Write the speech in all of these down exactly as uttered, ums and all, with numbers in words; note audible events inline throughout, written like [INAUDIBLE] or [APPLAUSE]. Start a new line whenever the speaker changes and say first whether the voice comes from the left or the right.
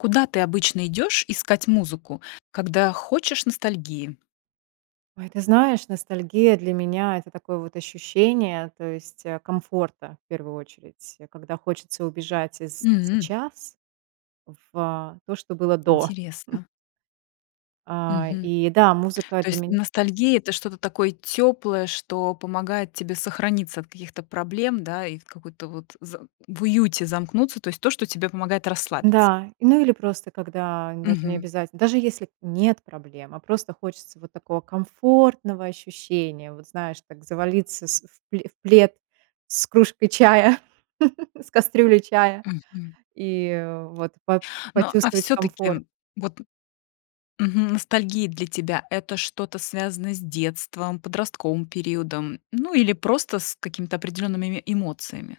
left: Куда ты обычно идешь искать музыку, когда хочешь ностальгии?
right: Ой, ты знаешь, ностальгия для меня это такое вот ощущение, то есть, э, комфорта в первую очередь, когда хочется убежать из
left: М.
right: сейчас в то, что было до. [CHUCKLES]
left: Интересно.
right: А,
left: Мгм.
right: и да, музыка
left: То
right: для
left: есть
right: меня
left: ностальгия- это что-то такое тёплое, что помогает тебе сохраниться от каких-то проблем, да, и в какой-то вот з в уюте замкнуться, то есть то, что тебе помогает расслабиться?
right: Да, ну, или просто, когда даже
left: Мгм.
right: необязате даже, если нет проблем, а просто хочется вот такого комфортного ощущения, вот знаешь, так завалиться с в в плед с кружкой чая, [CHUCKLES] с кастрюлей чая
left: Мгм.
right: и вот по
left: Ну, а
right: почувствовать комфорт.
left: всё-таки, вот мгм, ностальгия для тебя- это что-то связанное с детством, подростковым периодом, ну, или просто с какими-то определеннымими эмоциями?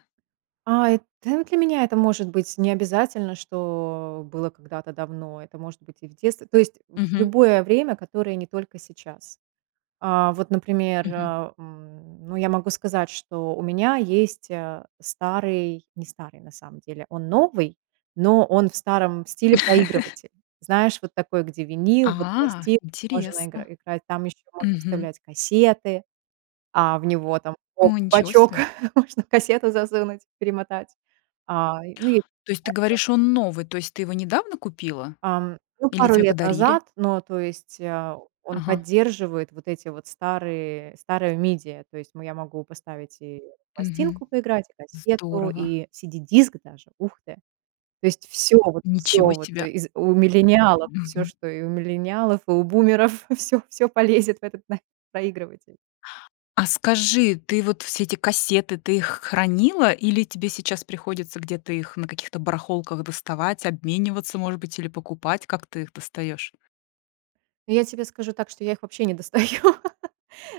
right: А, э, та для меня это может быть необязательно, что было когда-то давно, это может быть и в детстве, то есть в
left: Мгм.
right: любое время, которое не только сейчас. А, вот, например,
left: Мгм.
right: а, м, ну я могу сказать, что у меня есть, э, старый- не старый, на самом деле, он новый,- но он в старом стиле
left: [CHUCKLES]
right: проигрыватель. Знаешь, вот такой, где винил, вот
left: А,
right: пластинки можно игра
left: интересно.
right: играть, там еще можно
left: Мгм.
right: вставлять кассеты, а, в него там, хоп,
left: О,
right: в
left: ничего
right: бочок
left: себе!
right: можно кассету засунуть, перемотать. А, ну и
left: То есть ты
right: [UNINTELLIGIBLE]
left: говоришь, он новый, то есть ты его недавно купила?
right: Ам, ну,
left: Или
right: пару
left: тебе
right: лет
left: подарили?
right: назад, ну, то есть, э, он
left: Ага.
right: поддерживает вот эти вот старые старые media, то есть мо я могу поставить и
left: Мгм,
right: пластинку поиграть, и кассету,
left: здорово!
right: и CD-диск даже, ух ты. То есть всё вот
left: Ничего
right: всё вот
left: себе!
right: из у миллениалов, всё,
left: Мгм.
right: что и у миллениалов, и у бумеров, [CHUCKLES] всё всё полезет в этот на проигрыватель.
left: А скажи, ты вот все эти кассеты, ты их хранила или тебе сейчас приходится где-то их на каких-то барахолках доставать, обмениваться, может быть, или покупать, как ты их достаешь?
right: Ну, я тебе скажу так, что я их вообще не достаю.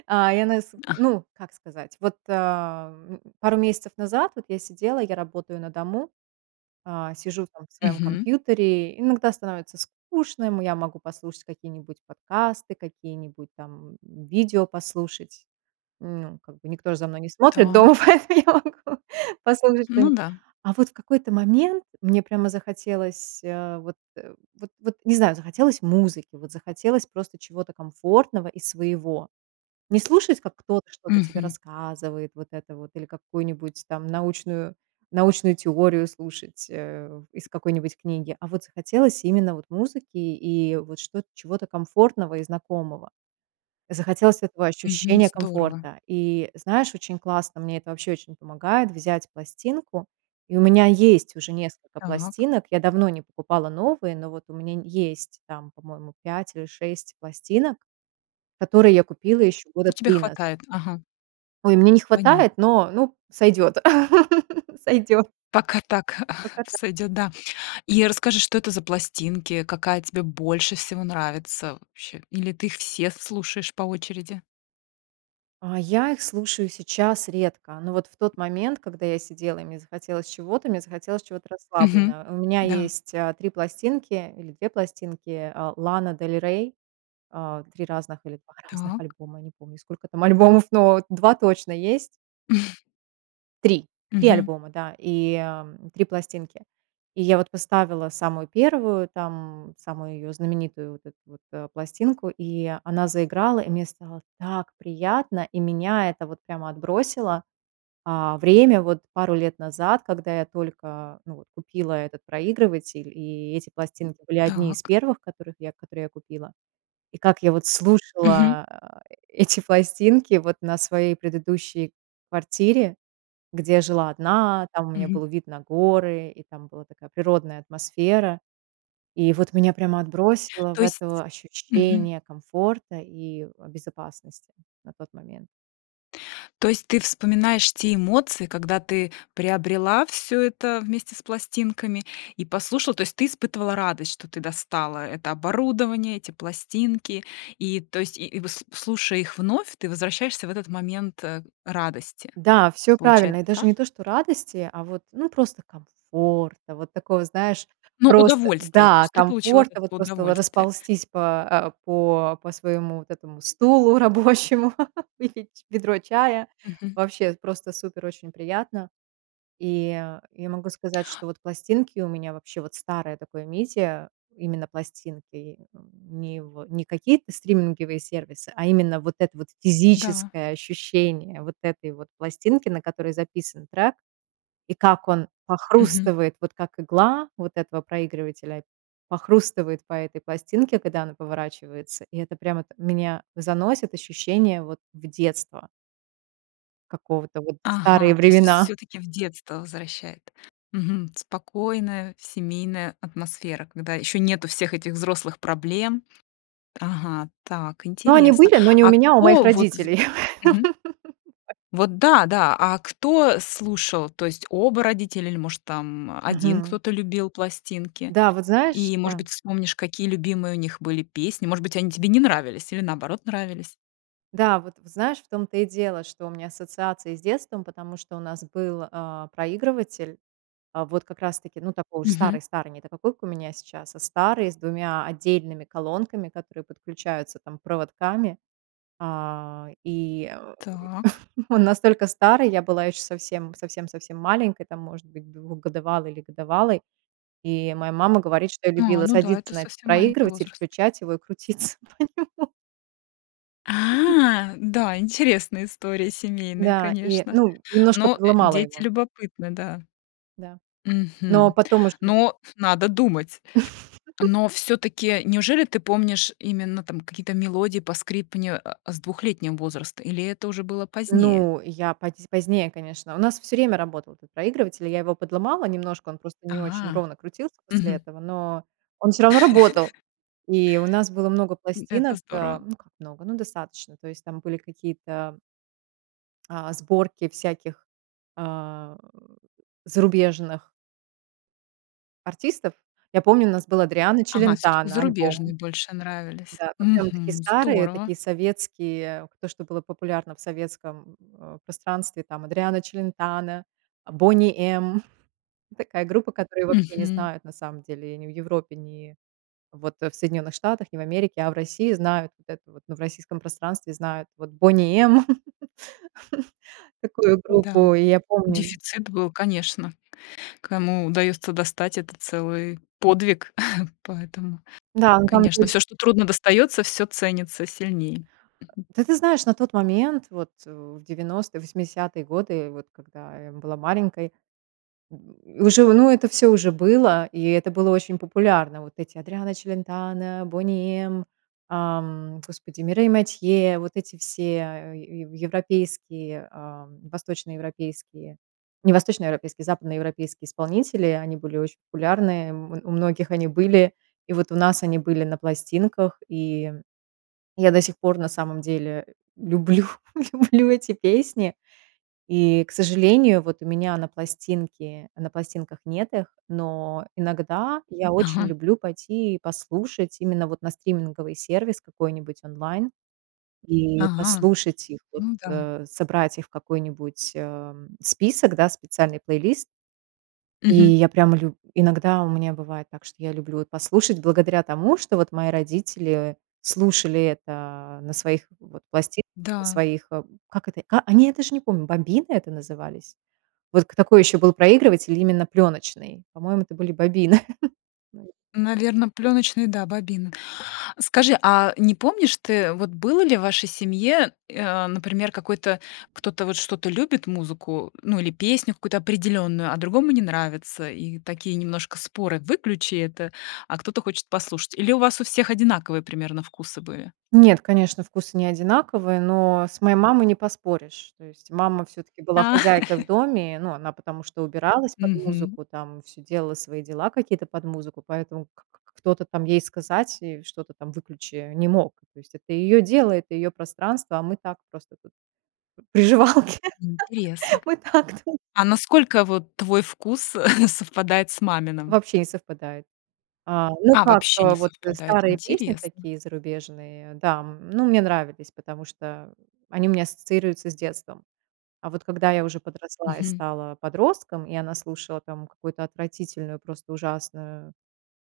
right: А, я на есу
left: А.
right: ну, как сказать, вот, а, вот м пару месяцев назад вот я сидела- я работаю на дому,- а, сижу там в своем
left: Мгм.
right: компьютере, иногда становится скучно, м я могу послушать какие-нибудь подкасты, какие-нибудь там, м, видео послушать, ну как бы. Никто же за мной не смотрит дома,
left: Так.
right: поэтому я могу послушать
left: Ну
right: что-нибудь.
left: да.
right: А вот в какой-то момент мне прямо захотелось, э, вот вот вот не знаю, захотелось музыки, вот захотелось просто чего-то комфортного и своего. Не слушать, как кто-то что-то тебе
left: Мгм.
right: рассказывает вот это вот или какую-нибудь там научную научную теорию слушать, э, из какой-нибудь книги, а вот захотелось именно вот музыки и вот что чего-то комфортного и знакомого, захотелось этого
left: Мгм,
right: ощущения
left: здорово!
right: комфорта. И знаешь, очень классно, мне это вообще очень помогает взять пластинку. И у меня есть уже несколько
left: Так.
right: пластинок. Я давно не покупала новые, но вот у меня н есть там, по-моему, пять или шесть пластинок, которые я купила еще
left: Ну
right: года
left: тебе
right: три назад.
left: хватает, ага.
right: Ой, мне не хватает,
left: Понятно.
right: но, ну, сойдет, [LAUGHS] сойдет.
left: Пока так [CHUCKLES]
right: Поката
left: сойдет, да. И расскажи, что это за пластинки, какая тебе больше всего нравится вообще или ты их все слушаешь по очереди?
right: А, я их слушаю сейчас редко, но вот в тот момент, когда я сидела и мне захотелось чего-то- мне захотелось чего-то
left: Мгм,
right: расслабленного. У меня
left: да.
right: есть, э, три пластинки или две пластинки, а, Лана Дель Рей, а, три разных или два разных
left: Так.
right: альбома, я не помню, сколько там альбомов, но два точно есть.
left: [CHUCKLES]
right: три! три
left: Мгм.
right: альбома, да, и, эм, три пластинки. И я вот поставила самую первую там, самую ее знаменитую вот эту вот, э, пластинку, и она заиграла, и мне стало так приятно, и меня это вот прямо отбросило, а, время вот пару лет назад, когда я только, ну, вот купила этот проигрыватель, и эти пластинки были одни из
left: Так.
right: первых, которых я которые я купила. И как я вот
left: Мгм.
right: слушала а э эти пластинки вот на своей предыдущей квартире, где жила одна, там у меня
left: Мгм.
right: был вид на горы и там была такая природная атмосфера. И вот меня прямо отбросило в
left: То есть
right: это
left: мгм.
right: ощущение комфорта и в безопасности на тот момент.
left: То есть ты вспоминаешь те эмоции, когда ты приобрела всё это вместе с пластинками и послушала, то есть ты испытывала радость, что ты достала это оборудование, эти пластинки, и, то есть и и выс слушая их вновь, ты возвращаешься в этот момент, э, радости.
right: Да, всё правильно.
left: Получается,
right: И даже
left: так?
right: не то что радости, а вот, ну, просто комфорта. Вот такого, знаешь,
left: Ну,
right: просто,
left: удовольствие. То
right: да,
left: есть ты получила от
right: комфорта, вот
left: этого
right: просто в
left: удовольствие.
right: расползтись по, а, по по своему вот этому стулу рабочему, [LAUGHS] выпить ведро чая-
left: Мгм.
right: вообще просто супер, очень приятно. И я могу сказать, что вот пластинки у меня вообще, вот старое такое media именно пластинки, не в не какие-то стриминговые сервисы, а именно вот это вот
left: Да.
right: физическое ощущение вот этой вот пластинки, на которой записан трек, и как он
left: Мгм.
right: похрустывает, вот как игла вот этого проигрывателя похрустывает по этой пластинке, когда она поворачивается, и это прямо вот меня заносит, ощущение вот в детство. Какого-то вот.
left: Ага,
right: Старые
left: то есть
right: времена.
left: всё-таки в детство возвращает. Мгм, спокойная семейная атмосфера, когда ещё нету всех этих взрослых проблем. Ага, так,
right: Ну, они
left: интересно,
right: были, но не у
left: а
right: меня, а у моих
left: кто вот
right: родителей. [LAUGHS]
left: Мгм. Вот да-да, а кто слушал, то есть оба родителя или, может, там один
right: Мгм.
left: кто-то любил пластинки,
right: Да, вот знаешь
left: и, может
right: Да.
left: быть, вспомнишь, какие любимые у них были песни, может быть, они тебе не нравились или, наоборот, нравились?
right: Да, вот знаешь, в том-то и дело, что у меня ассоциации с детством, потому что у нас был, а, проигрыватель, а вот как раз таки, ну, такой уж
left: Мгм.
right: старый старый, не та такой, как у меня сейчас, а старый с двумя отдельными колонками, которые подключаются там проводками, а, и, э,
left: Так.
right: [CHUCKLES] он настолько старый, я была еще совсем совсем совсем маленькой, там, может быть, двухгодовалой или годовалой, и моя мама говорит, что я
left: А,
right: любила
left: ну да, это
right: садиться на этот
left: совсем маленький
right: проигрывать,
left: возраст.
right: включать его и крутиться на нём.
left: А! Да, интересная история, семейная,
right: Да, и,
left: конечно,
right: ну, немножко
left: но, э,
right: подломала
left: дети
right: его.
left: любопытны, да.
right: Да. Но
left: Мгм.
right: потом уже
left: Но надо думать.
right: [CHUCKLES]
left: Но всё-таки, неужели ты помнишь именно там какие-то мелодии, поскрипывания, а, с двухлетнего возраста, или это уже было позднее?
right: Ну, я поз позднее, конечно. У нас всё время работал этот проигрыватель. Я его подломала немножко, он просто не очень
left: А,
right: ровно крутился после
left: мгм.
right: этого, но он всё равно работал.
left: [CHUCKLES]
right: И у нас было много
left: М, это
right: пластинок.
left: здорово.
right: А, ну как много? Ну достаточно. То есть там были какие-то а, сборки всяких, а, э, зарубежных артистов. Я помню у нас был Адриано
left: Ага, всё-таки
right: Челентано альбом.
left: зарубежные больше нравились.
right: Да. Вот прям такие
left: Мгм.
right: старые,
left: Здорово!
right: такие советские, то что было популярно в советском, э, пространстве, там Адриано Челентано, "Бони М"- [CHUCKLES] такая группа, которую вообще не
left: Мгм.
right: знают, на самом деле, ни в Европе, ни вот в Соединенных Штатах, ни в Америке. А в России знают вот это вот, ну в российском пространстве знают вот "Бони М". [LAUGHS] Такую группу
left: Да.
right: я помню.
left: Дефицит был, конечно. Кому удается достать- это целый подвиг. [CHUCKLES] Поэтому,
right: Да, ну там то
left: конечно,
right: есть
left: всё, что трудно достается, всё ценится сильнее. Мгм.
right: Да, ты знаешь на тот момент, вот, а, в девяностые, восьмидесятые годы, вот когда я была маленькой, [GRUNTS] уже, ну это всё уже было, и это было очень популярно. Вот эти Адриано Челентано, "Бони М", ам, господи, Мирей Матье, вот эти все е ев европейские, а, восточноевропейские- не восточноевропейские, западноевропейские исполнители,- они были очень популярны, м, у многих они были. И вот у нас они были на пластинках, и я до сих пор на самом деле люблю, люблю эти песни. И, к сожалению, вот у меня на пластинке на пластинках нет их, но иногда я очень
left: Ага.
right: люблю пойти послушать именно вот на стриминговый сервис какой-нибудь, онлайн, и
left: Ага.
right: послушать их вот,
left: Ну да.
right: а, собрать их в какой-нибудь, а, список, да, специальный плейлист. И
left: Мгм.
right: я прямо лю иногда у меня бывает так, что я люблю вот послушать благодаря тому, что вот мои родители слушали это на своих вот пласти на
left: Да.
right: своих, как это,- а, они, я даже не помню,- бобины это назывались? Вот к такой еще был проигрыватель именно пленочный. По-моему, это были бобины. [LAUGHS]
left: Наверно, пленочный, да, бобина. Скажи, а не помнишь ты, вот было ли в вашей семье, э, а, например, какой-то кто-то вот что-то любит, музыку, ну или песню какую-то определенную, а другому не нравится? И такие немножко споры: "Выключи это!" А кто-то хочет послушать? Или у вас у всех одинаковые примерно вкусы были?
right: Нет, конечно, вкусы не одинаковые, но с моей мамой не поспоришь. То есть мама всё-таки была
left: А!
right: хозяйкой в
left: [CHUCKLES]
right: доме, ну, она потому что убиралась под
left: Мгм.
right: музыку, там всё делала свои дела какие-то под музыку, поэтому к к к кто-то там ей сказать и что-то там "выключи" не мог. То есть это ее дело, это ее пространство, а мы так просто тут приживалки.
left: Интересно.
right: [LAUGHS] Мы так ту
left: А насколько вот твой вкус [CHUCKLES] совпадает с маминым?
right: Вообще не совпадает. А, ну
left: А,
right: как,
left: вообще не
right: вот
left: совпадает?
right: старые песни
left: Интересно.
right: такие зарубежные, да, м, ну мне нравились, потому что они у меня ассоциируются с детством. А вот когда я уже подросла и
left: Мгм.
right: стала подростком, и она слушала там какую-то отвратительную, просто ужасную,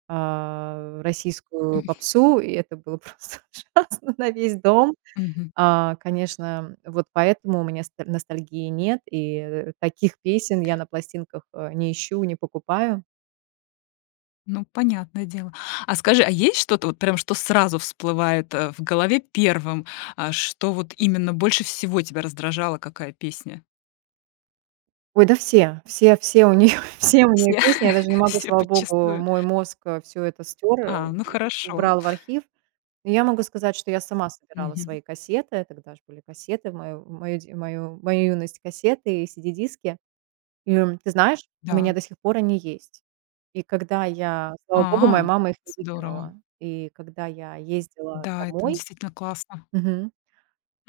right: а, российскую попсу, и это было просто ужасно на весь дом.
left: Мгм.
right: А, конечно, вот поэтому у меня с ностальгии нет, и, э, таких песен я на пластинках, а, не ищу, не покупаю.
left: Ну, понятное дело. А скажи, а есть что-то, вот прям что сразу всплывает, э, в голове первым? А, что вот именно больше всего тебя раздражало, какая песня?
right: Ой, да все, все все у нее все у нее
left: Все,
right: песни, я даже не могу,
left: всё
right: слава Богу,
left: подчистую.
right: мой мозг, э, всё это стёр,
left: А,
right: у
left: ну хорошо.
right: убрал в архив. И я могу сказать, что я сама собирала
left: Мгм.
right: свои кассеты. Тогда ж были кассеты, в мою мою д мою мою юность кассеты и CD-диски. И ты знаешь, у меня
left: Да.
right: до сих пор они есть. И когда я- слава богу, моя
left: А,
right: мама их не
left: здорово.
right: выкинула- и когда я ездила
left: Да, это н
right: домой
left: действительно классно.
right: Мгм,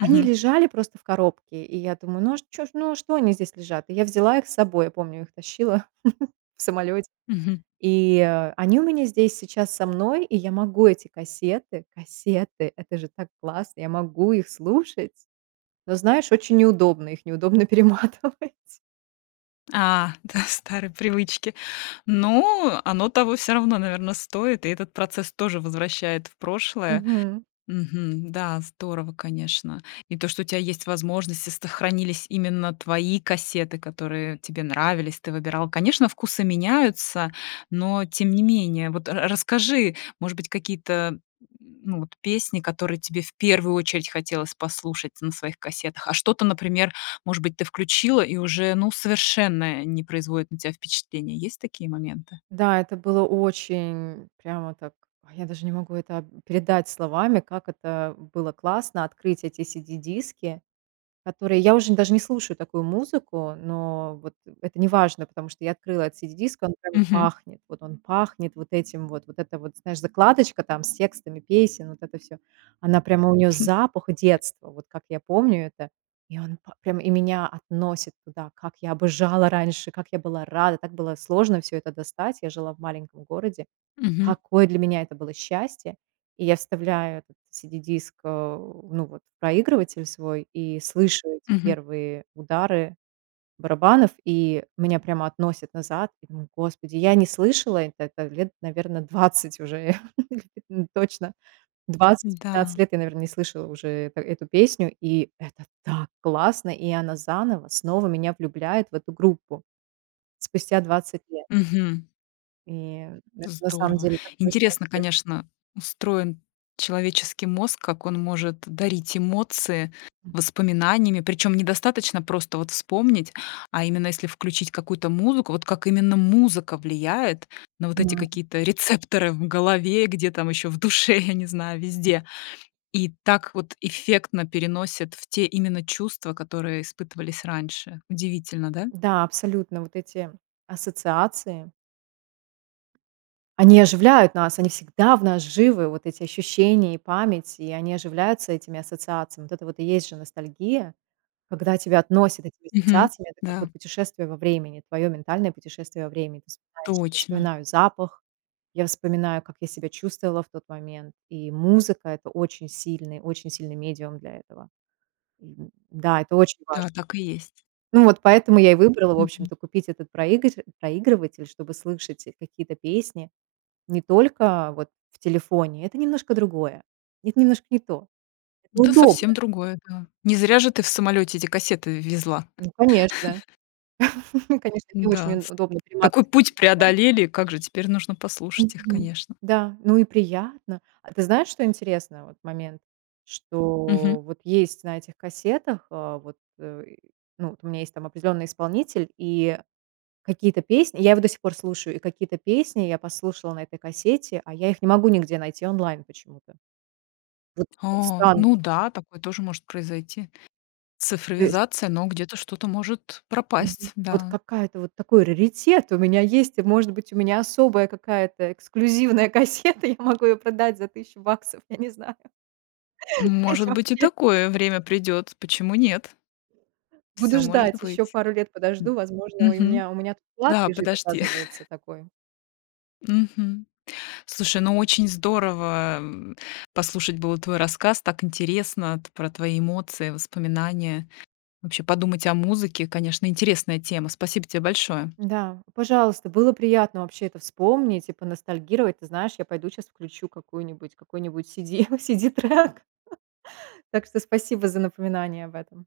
right: они лежали просто в коробке, и я думаю: "Ну а ж чё ж ну а что они здесь лежат?" И я взяла их с собой, я помню, их тащила [CHUCKLES] в самолете,
left: Мгм.
right: и они у меня здесь сейчас со мной, и я могу эти кассеты кассеты! Это же так классно, я могу их слушать, но знаешь, очень неудобно, их неудобно перематывать.
left: А, да, старые привычки. Ну, оно того всё равно, наверно, стоит, и этот процесс тоже возвращает в прошлое.
right: Мгм.
left: Мгм. Да, здорово, конечно. И то, что у тя есть возможность и, сохранились именно твои кассеты, которые тебе нравились, ты выбирала. Конечно, вкусы меняются, но тем не менее. Вот ра расскажи, может быть, какие-то, м, ну вот песни, которые тебе в первую очередь хотелось послушать на своих кассетах, а что-то, например, может быть, ты включила и уже, ну, совершенно не производит на тя впечатление. Есть такие моменты?
right: Да, это было очень прямо так, я даже не могу это об передать словами, как это было классно- открыть эти CD-диски, которые я уже даже не слушаю такую музыку,- но вот это неважно, потому что я открыла этот CD-диск, и он как бы
left: Мгм.
right: пахнет, вот он пахнет вот этим вот, вот это вот, знаешь, закладочка там с текстами песен, вот это всё, она прямо, у нее запах
left: [CHUCKLES]
right: детства, вот как я помню это, и он па прямо и меня относит туда, как я обожала раньше, как я была рада, так было сложно всё это достать. Я жила в маленьком городе.
left: Мгм.
right: Какое для меня это было счастье. И я вставляю этот CD-диск, э, ну вот в проигрыватель свой и слышу эти
left: Мгм.
right: первые удары барабанов, и меня прямо относит назад. Я думаю: "Господи, я не слышала это это лет, наверно, двадцать уже [LAUGHS] или точно, двадцать
left: М-да.
right: пятнадцать лет я, наверно, не слышала уже, это эту песню". И это так классно, и она заново снова меня влюбляет в эту группу. Спустя двадцать лет.
left: Мгм.
right: И это на самом
left: Здорово!
right: деле такое
left: Интересно,
right: счастье.
left: конечно, устроен человеческий мозг, как он может дарить эмоции
right: М.
left: воспоминаниями, причем недостаточно просто вот вспомнить, а именно если включить какую-то музыку, вот как именно музыка влияет на вот эти
right: М.
left: какие-то рецепторы в голове, где там еще в душе, я не знаю, везде. И так вот эффектно переносит в те именно чувства, которые испытывались раньше. Удивительно, да?
right: Да, абсолютно вот эти ассоциации они оживляют нас, они всегда в нас живы, вот эти ощущения и память, и они оживляются этими ассоциациями. Вот это вот и есть же ностальгия, когда тебя относят этими
left: Мгм,
right: ассоциациями. Это как
left: да.
right: вот путешествие во времени, твое ментальное путешествие во времени. Ты вспоминаешь Я
left: Точно.
right: вспоминаю запах, я вспоминаю, как я себя чувствовала в тот момент, и музыка- это очень сильный, очень сильный медиум для этого. Да, это очень
left: Да,
right: важно.
left: так и есть.
right: Ну, вот поэтому я и выбрала, в
left: Мгм.
right: общем-то, купить этот проигр проигрыватель, чтобы слышать какие-то песни не только вот в телефоне, это немножко другое, это немножко не то, это
left: Да,
right: удобно.
left: совсем другое, да. Не зря же ты в самолёте эти кассеты в везла.
right: Ну, конечно,
left: [CHUCKLES]
right: [CHUCKLES] ну, конечно, не очень
left: Да,
right: уд
left: ст
right: удобно
left: такой
right: перематывать
left: путь
right: карандашом.
left: преодолели, как же теперь нужно послушать их,
right: Мгм.
left: конечно.
right: Да, ну и приятно. А ты знаешь, что интересно, вот момент,
left: Мгм.
right: что вот есть на этих кассетах, э, вот, э, и, ну, у меня есть там определенный исполнитель и какие-то песни- я его до сих пор слушаю,- и какие-то песни я послушала на этой кассете, а я их не могу нигде найти онлайн почему-то. Вот, вот
left: О,
right: странно.
left: ну да, такое тоже может произойти,
right: То есть
left: цифровизация, но где-то что-то может
right: Мгм.
left: пропасть,
right: Вот
left: да.
right: какая-то вот такой раритет у меня есть, и, может быть, у меня особая какая-то эксклюзивная кассета, я могу ее продать за тыщу баксов, я не знаю.
left: Ну
right: То есть
left: может быть, и
right: вообще
left: такое время придёт, почему нет?
right: Буду
left: Всё может
right: ждать, еще
left: быть.
right: пару лет подожду, возможно, у
left: мгм.
right: меня у меня тут клад
left: Да,
right: лежит,
left: подожди.
right: оказывается,
left: [CHUCKLES]
right: такой.
left: Мгм. Слушай, ну очень здорово в послушать было твой рассказ, так интересно т про твои эмоции, воспоминания. Вообще подумать о музыке, конечно, интересная тема. Спасибо тебе большое.
right: Да, пожалуйста, было приятно вообще это вспомнить и поностальгировать. Ты знаешь, я пойду щас включу какую-нибудь какой-нибудь CD- CD-трек. [CHUCKLES] Так что спасибо за напоминание об этом.